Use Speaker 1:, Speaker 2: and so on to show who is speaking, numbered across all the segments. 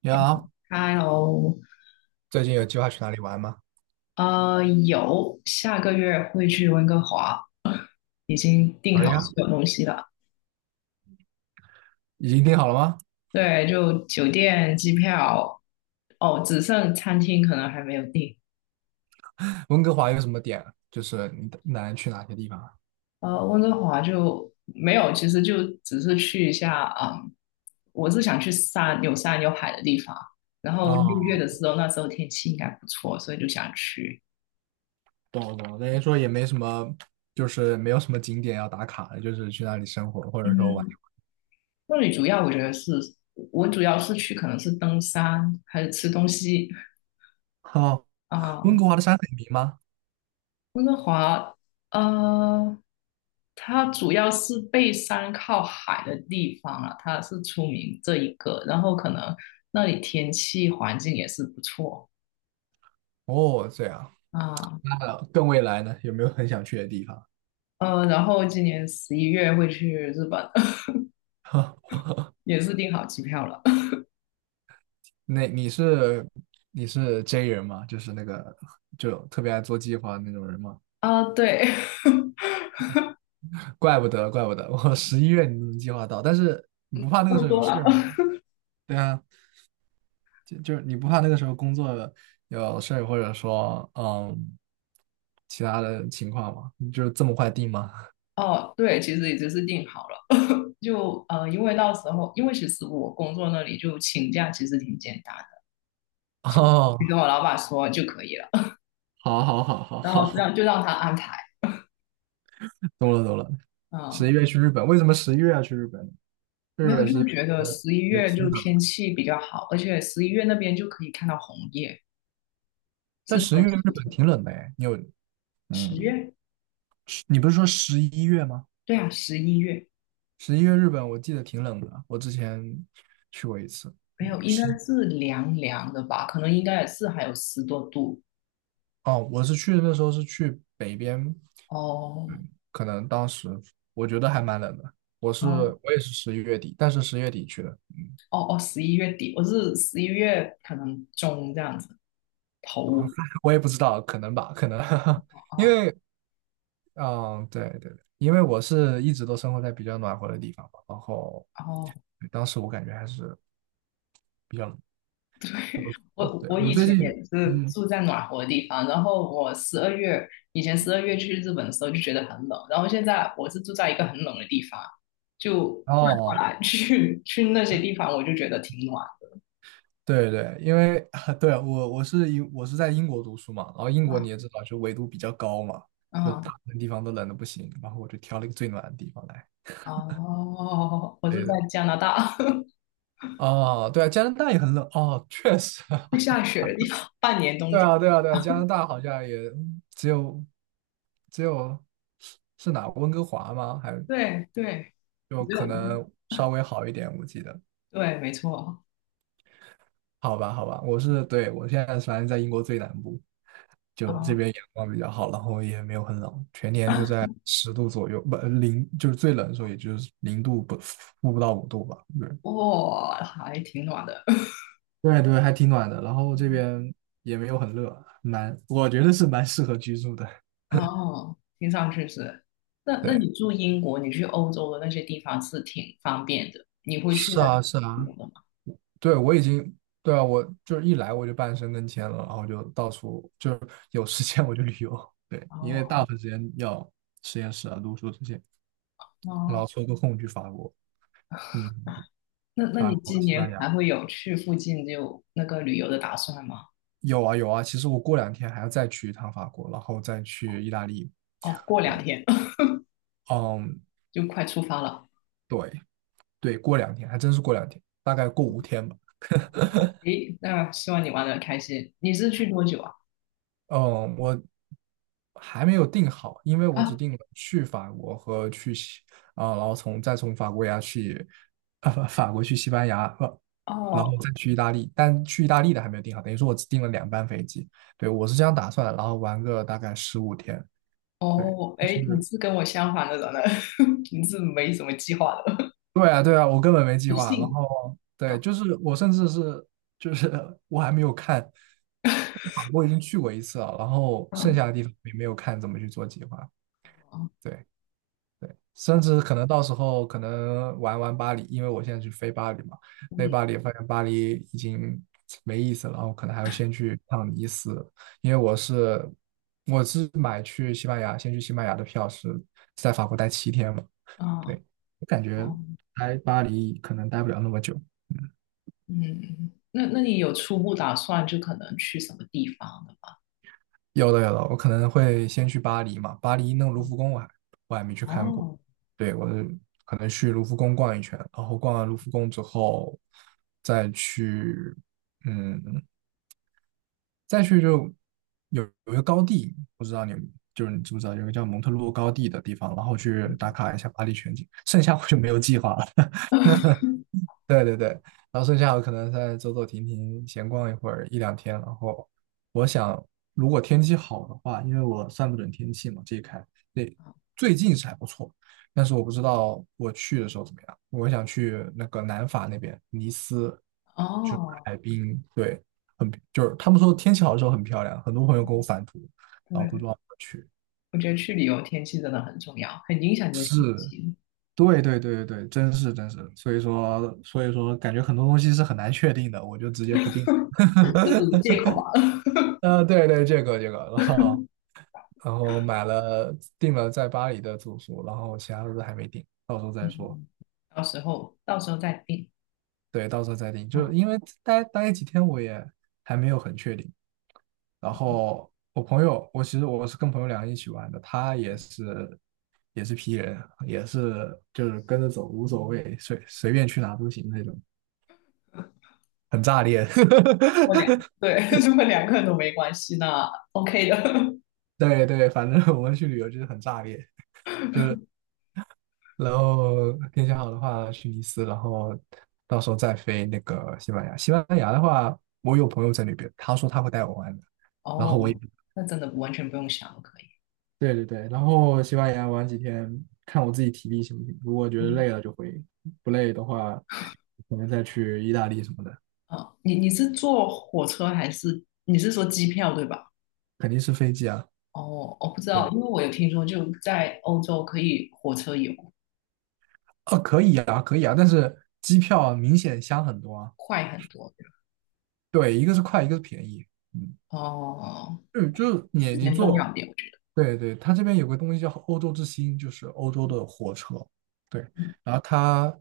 Speaker 1: 你好，
Speaker 2: 哈喽，
Speaker 1: 最近有计划去哪里玩吗？
Speaker 2: 有下个月会去温哥华，已经订
Speaker 1: 可以
Speaker 2: 好
Speaker 1: 啊，
Speaker 2: 所有东西了。
Speaker 1: 已经定好了吗？
Speaker 2: 对，就酒店、机票，哦，只剩餐厅可能还没有订。
Speaker 1: 温哥华有什么点？就是你打算去哪些地方啊？
Speaker 2: 温哥华就没有，其实就只是去一下，嗯，我是想去山有海的地方。然后6月的
Speaker 1: 哦，
Speaker 2: 时候，那时候天气应该不错，所以就想去。
Speaker 1: 懂了懂了，等于说也没什么，就是没有什么景点要打卡的，就是去那里生活或者说玩。
Speaker 2: 嗯，那里主要我觉得是，我主要是去可能是登山还是吃东西。
Speaker 1: 哦，
Speaker 2: 啊，
Speaker 1: 温哥华的山很平吗？
Speaker 2: 温哥华，呃，它主要是背山靠海的地方啊，它是出名这一个，然后可能那里天气环境也是不错
Speaker 1: 哦，这样，
Speaker 2: 啊，
Speaker 1: 那更未来呢？有没有很想去的地方？
Speaker 2: 然后今年十一月会去日本，也是订好机票了
Speaker 1: 那你是J 人吗？就是那个就特别爱做计划的那种人吗？
Speaker 2: 啊，对，
Speaker 1: 怪不得，怪不得，我十一月你都能计划到，但是 你
Speaker 2: 差
Speaker 1: 不怕那个
Speaker 2: 不
Speaker 1: 时候有
Speaker 2: 多
Speaker 1: 事
Speaker 2: 了。
Speaker 1: 儿吗？对啊，就是你不怕那个时候工作有事儿，或者说其他的情况吗？你就这么快定吗？
Speaker 2: 哦，对，其实已经是订好了，就因为到时候，因为其实我工作那里就请假其实挺简单的，就你
Speaker 1: 哦，
Speaker 2: 跟我老板说就可以了。
Speaker 1: 好好好好
Speaker 2: 然后
Speaker 1: 好，
Speaker 2: 就让他安排，
Speaker 1: 懂了懂了。十一
Speaker 2: 嗯，
Speaker 1: 月去日本，为什么十一月要去日本呢？日
Speaker 2: 没有
Speaker 1: 本是
Speaker 2: 就觉得
Speaker 1: 呃
Speaker 2: 十一
Speaker 1: 也
Speaker 2: 月就
Speaker 1: 挺冷，
Speaker 2: 天气比较好，而且十一月那边就可以看到红叶，
Speaker 1: 但
Speaker 2: 是他
Speaker 1: 十一
Speaker 2: 们
Speaker 1: 月日
Speaker 2: 秋
Speaker 1: 本
Speaker 2: 天
Speaker 1: 挺冷的哎，你有
Speaker 2: 十
Speaker 1: 嗯，
Speaker 2: 月？
Speaker 1: 是你不是说十一月吗？
Speaker 2: 对啊，十一月
Speaker 1: 十一月日本我记得挺冷的，我之前去过一次。
Speaker 2: 没有，应该是凉凉的吧？可能应该也是还有10多度。
Speaker 1: 哦，我是去那时候是去北边，
Speaker 2: 哦
Speaker 1: 嗯，可能当时我觉得还蛮冷的。我是
Speaker 2: 哦
Speaker 1: 我也是11月底，但是10月底去的，
Speaker 2: 哦哦，11月底，我是十一月可能中这样子头
Speaker 1: 我也不知道，可能吧，可能，
Speaker 2: 啊，
Speaker 1: 因
Speaker 2: 哦
Speaker 1: 为，嗯，对对对，因为我是一直都生活在比较暖和的地方嘛，然后
Speaker 2: 然后。
Speaker 1: 当时我感觉还是比较冷，我，
Speaker 2: 我
Speaker 1: 对，
Speaker 2: 我
Speaker 1: 我
Speaker 2: 以
Speaker 1: 最
Speaker 2: 前也
Speaker 1: 近，
Speaker 2: 是
Speaker 1: 嗯，
Speaker 2: 住在暖和的地方，然后我十二月以前十二月去日本的时候就觉得很冷，然后现在我是住在一个很冷的地方，就换过
Speaker 1: 哦，
Speaker 2: 来 去那些地方，我就觉得挺暖。
Speaker 1: 对对，因为 对啊我是在英国读书嘛，然后英国你也
Speaker 2: 啊
Speaker 1: 知道，就纬度比较高嘛，就大
Speaker 2: 嗯
Speaker 1: 部分地方都冷的不行，然后我就挑了一个最暖的地方来。
Speaker 2: 哦，我是
Speaker 1: 对对，
Speaker 2: 在加拿大
Speaker 1: 哦，对啊，加拿大也很冷哦，确实，
Speaker 2: 会下雪的地方，半年冬
Speaker 1: 对
Speaker 2: 天。
Speaker 1: 啊对啊对啊，加拿大好像也只有只有是是哪温哥华吗？还
Speaker 2: 对对，
Speaker 1: 就
Speaker 2: 只
Speaker 1: 可
Speaker 2: 有
Speaker 1: 能稍微好一点，我记得。
Speaker 2: 对，没错
Speaker 1: 好吧，好吧，对，我现在反正在英国最南部，就这
Speaker 2: 啊，
Speaker 1: 边阳光比较好，然后也没有很冷，全年就在10度左右，不，零，就是最冷的时候也就是零度不，负不到5度吧。对，
Speaker 2: 哇、还挺暖的。
Speaker 1: 对对，还挺暖的，然后这 边也没有很热，我觉得是蛮适合居住的。
Speaker 2: 哦，听上去是。那
Speaker 1: 对，
Speaker 2: 你住英国，你去欧洲的那些地方是挺方便的，你会去
Speaker 1: 是啊，是
Speaker 2: 那
Speaker 1: 啊，
Speaker 2: 游的吗？
Speaker 1: 对，我已经，对啊，我就是一来我就半身跟签了，然后就到处有时间我就旅游，对，因为大
Speaker 2: 哦
Speaker 1: 部分时间要实验室啊、读书这些。然
Speaker 2: 哦，
Speaker 1: 后抽个空去法国，嗯，
Speaker 2: 那
Speaker 1: 法
Speaker 2: 你
Speaker 1: 国、
Speaker 2: 今
Speaker 1: 西班
Speaker 2: 年还
Speaker 1: 牙，
Speaker 2: 会有去附近就那个旅游的打算吗？
Speaker 1: 有啊有啊。其实我过两天还要再去一趟法国，然后再去意大利。
Speaker 2: 哦，过两
Speaker 1: 对，
Speaker 2: 天
Speaker 1: 嗯，
Speaker 2: 就快出发了。
Speaker 1: 对对，过两天还真是过两天，大概过五天吧。
Speaker 2: 哦，诶，那希望你玩的开心。你是去多久啊？
Speaker 1: 嗯，我还没有定好，因为我只
Speaker 2: 啊，
Speaker 1: 定了去法国和去西啊、然后再从法国呀法国去西班牙，然后
Speaker 2: 哦
Speaker 1: 再去意大利。但去意大利的还没有定好，等于说我只定了2班飞机。对，我是这样打算的，然后玩个大概15天。对，
Speaker 2: 哦，
Speaker 1: 就
Speaker 2: 诶，你
Speaker 1: 是
Speaker 2: 是跟我相反的人呢，你是没什么计划的，
Speaker 1: 对啊，对啊，我根本没计
Speaker 2: 随
Speaker 1: 划。然
Speaker 2: 性
Speaker 1: 后
Speaker 2: 啊
Speaker 1: 对，就是我甚至是就是我还没有看，法国已经去过一次了，然后
Speaker 2: 啊
Speaker 1: 剩下的地方也没有看怎么去做计划。
Speaker 2: 哦，
Speaker 1: 对对，甚至可能到时候可能玩玩巴黎，因为我现在去飞巴黎嘛，飞巴
Speaker 2: 嗯
Speaker 1: 黎发现巴黎已经没意思了，然后可能还要先去趟尼斯，因为我是买去西班牙，先去西班牙的票是在法国待7天嘛。
Speaker 2: 啊哦。
Speaker 1: 对，我感觉
Speaker 2: 哦
Speaker 1: 来巴黎可能待不了那么久。嗯，
Speaker 2: 嗯，那你有初步打算就可能去什么地方的吗？
Speaker 1: 有的有的，我可能会先去巴黎嘛。巴黎那个卢浮宫我还没去看过。
Speaker 2: 哦，
Speaker 1: 对，我可能去卢浮宫逛一圈，然后逛完卢浮宫之后，再去，嗯，再去就有一个高地，不知道你就是你知不知道有个叫蒙特洛高地的地方，然后去打卡一下巴黎全景。剩下我就没有计划了。对对对，然后剩下我可能再走走停停，闲逛一会儿一两天。然后我想，如果天气好的话，因为我算不准天气嘛，这一看，对，最近是还不错，但是我不知道我去的时候怎么样。我想去那个南法那边，尼斯，就是
Speaker 2: 哦，
Speaker 1: 海滨，对，就是他们说天气好的时候很漂亮，很多朋友给我返图，然后都
Speaker 2: 对，
Speaker 1: 说要去。
Speaker 2: 我觉得去旅游天气真的很重要，很影响你的心情，
Speaker 1: 对对对对对，真是真是，所以说感觉很多东西是很难确定的，我就直接不定。
Speaker 2: 这是借口吧？
Speaker 1: 对对，然后然后买了订了在巴黎的住宿，然后其他的都还没定，到时候再说。
Speaker 2: 嗯，到时候到时候再定。
Speaker 1: 对，到时候再定，就
Speaker 2: 啊。
Speaker 1: 是因为待几天我也还没有很确定。然后我朋友，我其实我是跟朋友2个人一起玩的，他也是也是 P 人，就是跟着走无所谓，随便去哪都行那种，很炸裂。
Speaker 2: 如果两对，如果两个人都没关系，那 OK 的。
Speaker 1: 对对，反正我们去旅游就是很炸裂。然后天气好的话去尼斯，然后到时候再飞那个西班牙。西班牙的话，我有朋友在那边，他说他会带我玩的，然后我也
Speaker 2: 哦，那真的完全不用想都可以。
Speaker 1: 对对对，然后西班牙玩几天，看我自己体力行不行。如果觉得
Speaker 2: 嗯，
Speaker 1: 累了就回，不累的话，可能再去意大利什么的。
Speaker 2: 好，你是坐火车还是你是说机票对吧？
Speaker 1: 肯定是飞机啊，
Speaker 2: 哦，我不知道，
Speaker 1: 对，
Speaker 2: 因为我有听说，就在欧洲可以火车游
Speaker 1: 哦，可以啊，可以啊，但是机票明显香很多啊。
Speaker 2: 快很多。
Speaker 1: 对，一个是快，一个是便宜。嗯。
Speaker 2: 哦，
Speaker 1: 嗯，就是你
Speaker 2: 时
Speaker 1: 你
Speaker 2: 间重要
Speaker 1: 坐，
Speaker 2: 一点，我觉得。
Speaker 1: 对对，它这边有个东西叫欧洲之星，就是欧洲的火车，对，
Speaker 2: 嗯
Speaker 1: 然后它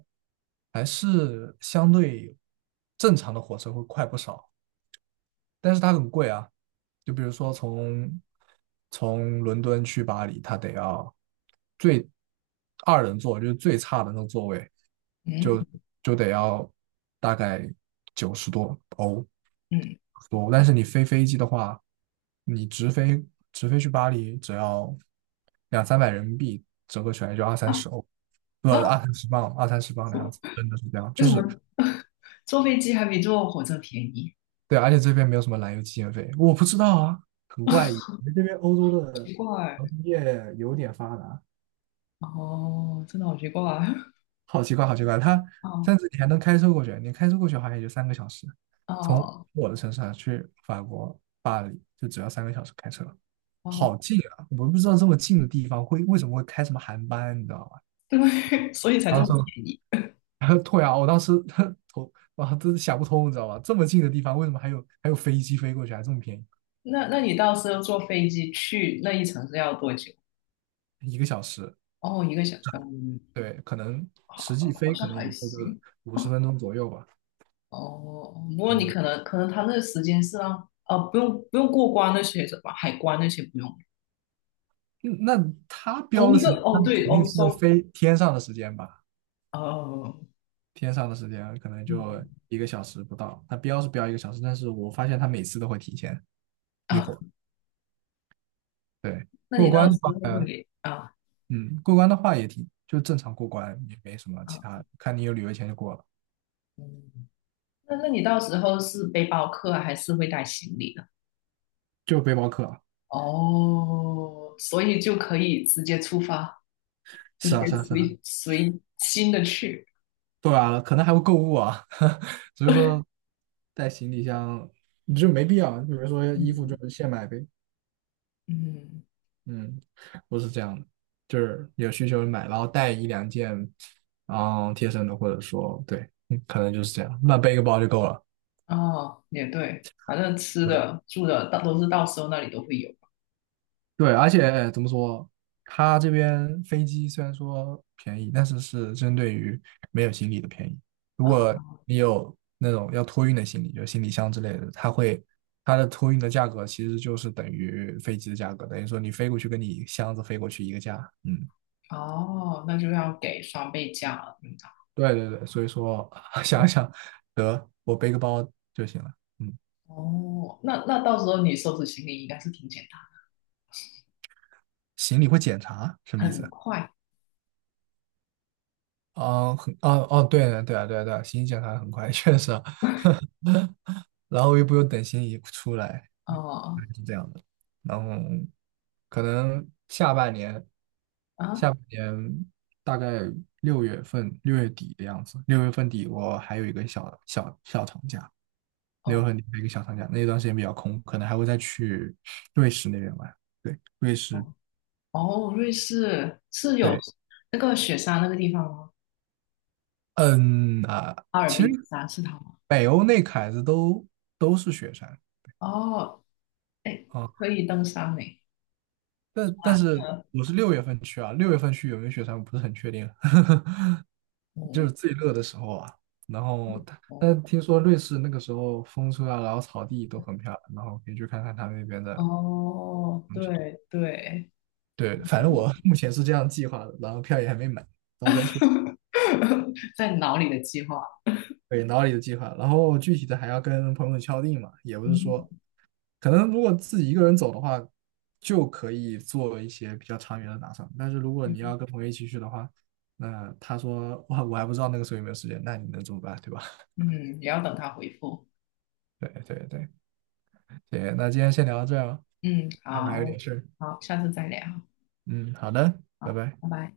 Speaker 1: 还是相对正常的火车会快不少，但是它很贵啊，就比如说从伦敦去巴黎，它得要最二人座，就是最差的那个座位，
Speaker 2: 嗯
Speaker 1: 就得要大概90多欧
Speaker 2: 嗯，
Speaker 1: 多，但是你飞机的话，你直飞直飞去巴黎只要两三百人民币，折合起来就二三
Speaker 2: 啊
Speaker 1: 十欧，不，
Speaker 2: 啊，
Speaker 1: 二三十磅，二三十磅的样子，真的是这样，
Speaker 2: 为什么坐飞机还比坐火车便宜？
Speaker 1: 对，而且这边没有什么燃油机建费，我不知道啊，很怪异，你们这边欧洲的
Speaker 2: 奇怪。
Speaker 1: 航空业有点发达。
Speaker 2: 哦，真的好奇怪。
Speaker 1: 好奇怪，好奇怪，
Speaker 2: 哦
Speaker 1: 甚至你还能开车过去，你开车过去好像也就三个小时，从
Speaker 2: 哦
Speaker 1: 我的城市啊去法国巴黎就只要三个小时开车，好
Speaker 2: 哦，
Speaker 1: 近啊！我不知道这么近的地方会为什么会开什么航班，你知道吧？
Speaker 2: 对，所以才这
Speaker 1: 然
Speaker 2: 么
Speaker 1: 后说，
Speaker 2: 便宜。
Speaker 1: 然后对啊，我当时 他头啊都想不通，你知道吧？这么近的地方为什么还有飞机飞过去啊，还这么便
Speaker 2: 那你到时候坐飞机去那一程是要多久？
Speaker 1: 宜，一个小时？
Speaker 2: 哦，一个小，嗯，
Speaker 1: 对，可能实际
Speaker 2: 好
Speaker 1: 飞可
Speaker 2: 像
Speaker 1: 能也
Speaker 2: 还
Speaker 1: 就个
Speaker 2: 行。
Speaker 1: 50分钟左右吧，
Speaker 2: 哦，哦不过你可
Speaker 1: 嗯
Speaker 2: 能可能他那个时间是让啊，不用过关那些什么海关那些不用，
Speaker 1: 嗯那他标
Speaker 2: 同
Speaker 1: 的
Speaker 2: 一
Speaker 1: 时
Speaker 2: 个
Speaker 1: 间，那
Speaker 2: 哦
Speaker 1: 肯
Speaker 2: 对
Speaker 1: 定
Speaker 2: 欧
Speaker 1: 是
Speaker 2: 洲
Speaker 1: 飞天上的时间吧？
Speaker 2: 哦
Speaker 1: 天上的时间可能就
Speaker 2: 嗯
Speaker 1: 一个小时不到，它标是标一个小时，但是我发现它每次都会提前一会
Speaker 2: 啊，
Speaker 1: 儿。对，
Speaker 2: 那
Speaker 1: 过
Speaker 2: 你
Speaker 1: 关
Speaker 2: 到
Speaker 1: 的
Speaker 2: 时
Speaker 1: 话，
Speaker 2: 候
Speaker 1: 呃
Speaker 2: 会啊
Speaker 1: 嗯，过关的话也挺正常过关，也没什么
Speaker 2: 啊
Speaker 1: 其他，看你有旅游钱就过了，
Speaker 2: 嗯，那你到时候是背包客啊还是会带行李的？
Speaker 1: 就背包客。
Speaker 2: 哦，所以就可以直接出发，直
Speaker 1: 是啊，
Speaker 2: 接
Speaker 1: 是啊，是啊，
Speaker 2: 随心的去，
Speaker 1: 对啊，可能还会购物啊，所以说带行李箱你就没必要，比如说衣服
Speaker 2: 嗯
Speaker 1: 就现买呗，
Speaker 2: 嗯
Speaker 1: 嗯，不是这样的，就是有需求买，然后带一两件，嗯，贴身的，或者说对，嗯可能就是这样，那背一个包就够了。
Speaker 2: 哦也对，反正吃
Speaker 1: 对
Speaker 2: 的住的到都是到时候那里都会有。
Speaker 1: 对，而且怎么说，它这边飞机虽然说便宜，但是是针对于没有行李的便宜。如
Speaker 2: 啊。
Speaker 1: 果你有那种要托运的行李，就是行李箱之类的，它的托运的价格其实就是等于飞机的价格，等于说你飞过去跟你箱子飞过去一个价。嗯，
Speaker 2: 哦，那就要给双倍价了，应
Speaker 1: 对对对，所以说 想想，得我背个包就行了。嗯，
Speaker 2: 哦，那到时候你收拾行李应该是挺简
Speaker 1: 行李会检查什么意
Speaker 2: 单，很
Speaker 1: 思？
Speaker 2: 快。
Speaker 1: 啊，哦哦，对的，对啊，对啊，对啊，行李检查很快，确实啊，然后又不用等行李出来，
Speaker 2: 哦
Speaker 1: 是这样的。然后可能下半年，
Speaker 2: 啊，
Speaker 1: 下半年大概六月份、6月底的样子，6月份底我还有一个小小小长假，留
Speaker 2: 哦
Speaker 1: 月厉的一个小长假，那段时间比较空，可能还会再去瑞士那边玩。对，瑞士，
Speaker 2: 哦哦，瑞士是有
Speaker 1: 对，
Speaker 2: 那个雪山那个地方吗？
Speaker 1: 嗯啊，
Speaker 2: 阿尔
Speaker 1: 其实
Speaker 2: 卑斯山是它吗？
Speaker 1: 北欧那凯子都都是雪山
Speaker 2: 哦，哎，
Speaker 1: 啊，
Speaker 2: 可以登山呢。
Speaker 1: 但
Speaker 2: 啊，
Speaker 1: 是我是六月份去啊，六月份去有没有雪山我不是很确定，就是
Speaker 2: 哦
Speaker 1: 最热的时候啊。然后他，
Speaker 2: 哦
Speaker 1: 但听说瑞士那个时候风车啊，然后草地都很漂亮，然后可以去看看他们那边的
Speaker 2: 哦，
Speaker 1: 风景。
Speaker 2: 对对，
Speaker 1: 对，反
Speaker 2: 有
Speaker 1: 正我
Speaker 2: 有
Speaker 1: 目前是这样计划的，然后票也还没买，到时候再说。
Speaker 2: 在脑里的计划。
Speaker 1: 对，脑里的计划，然后具体的还要跟朋友敲定嘛，也不是说，
Speaker 2: 嗯
Speaker 1: 可能如果自己一个人走的话，就可以做一些比较长远的打算，但是如果你要
Speaker 2: 嗯
Speaker 1: 跟朋友一起去的话，那他说哇，我还不知道那个时候有没有时间，那你能怎么办，对吧？
Speaker 2: 嗯，也要等他回复。
Speaker 1: 对对对，行，那今天先聊到这儿吧，
Speaker 2: 嗯，
Speaker 1: 那我还有点
Speaker 2: 好，
Speaker 1: 事儿，
Speaker 2: 好，下次再聊，
Speaker 1: 嗯，好的，拜
Speaker 2: 好，
Speaker 1: 拜。
Speaker 2: 拜拜。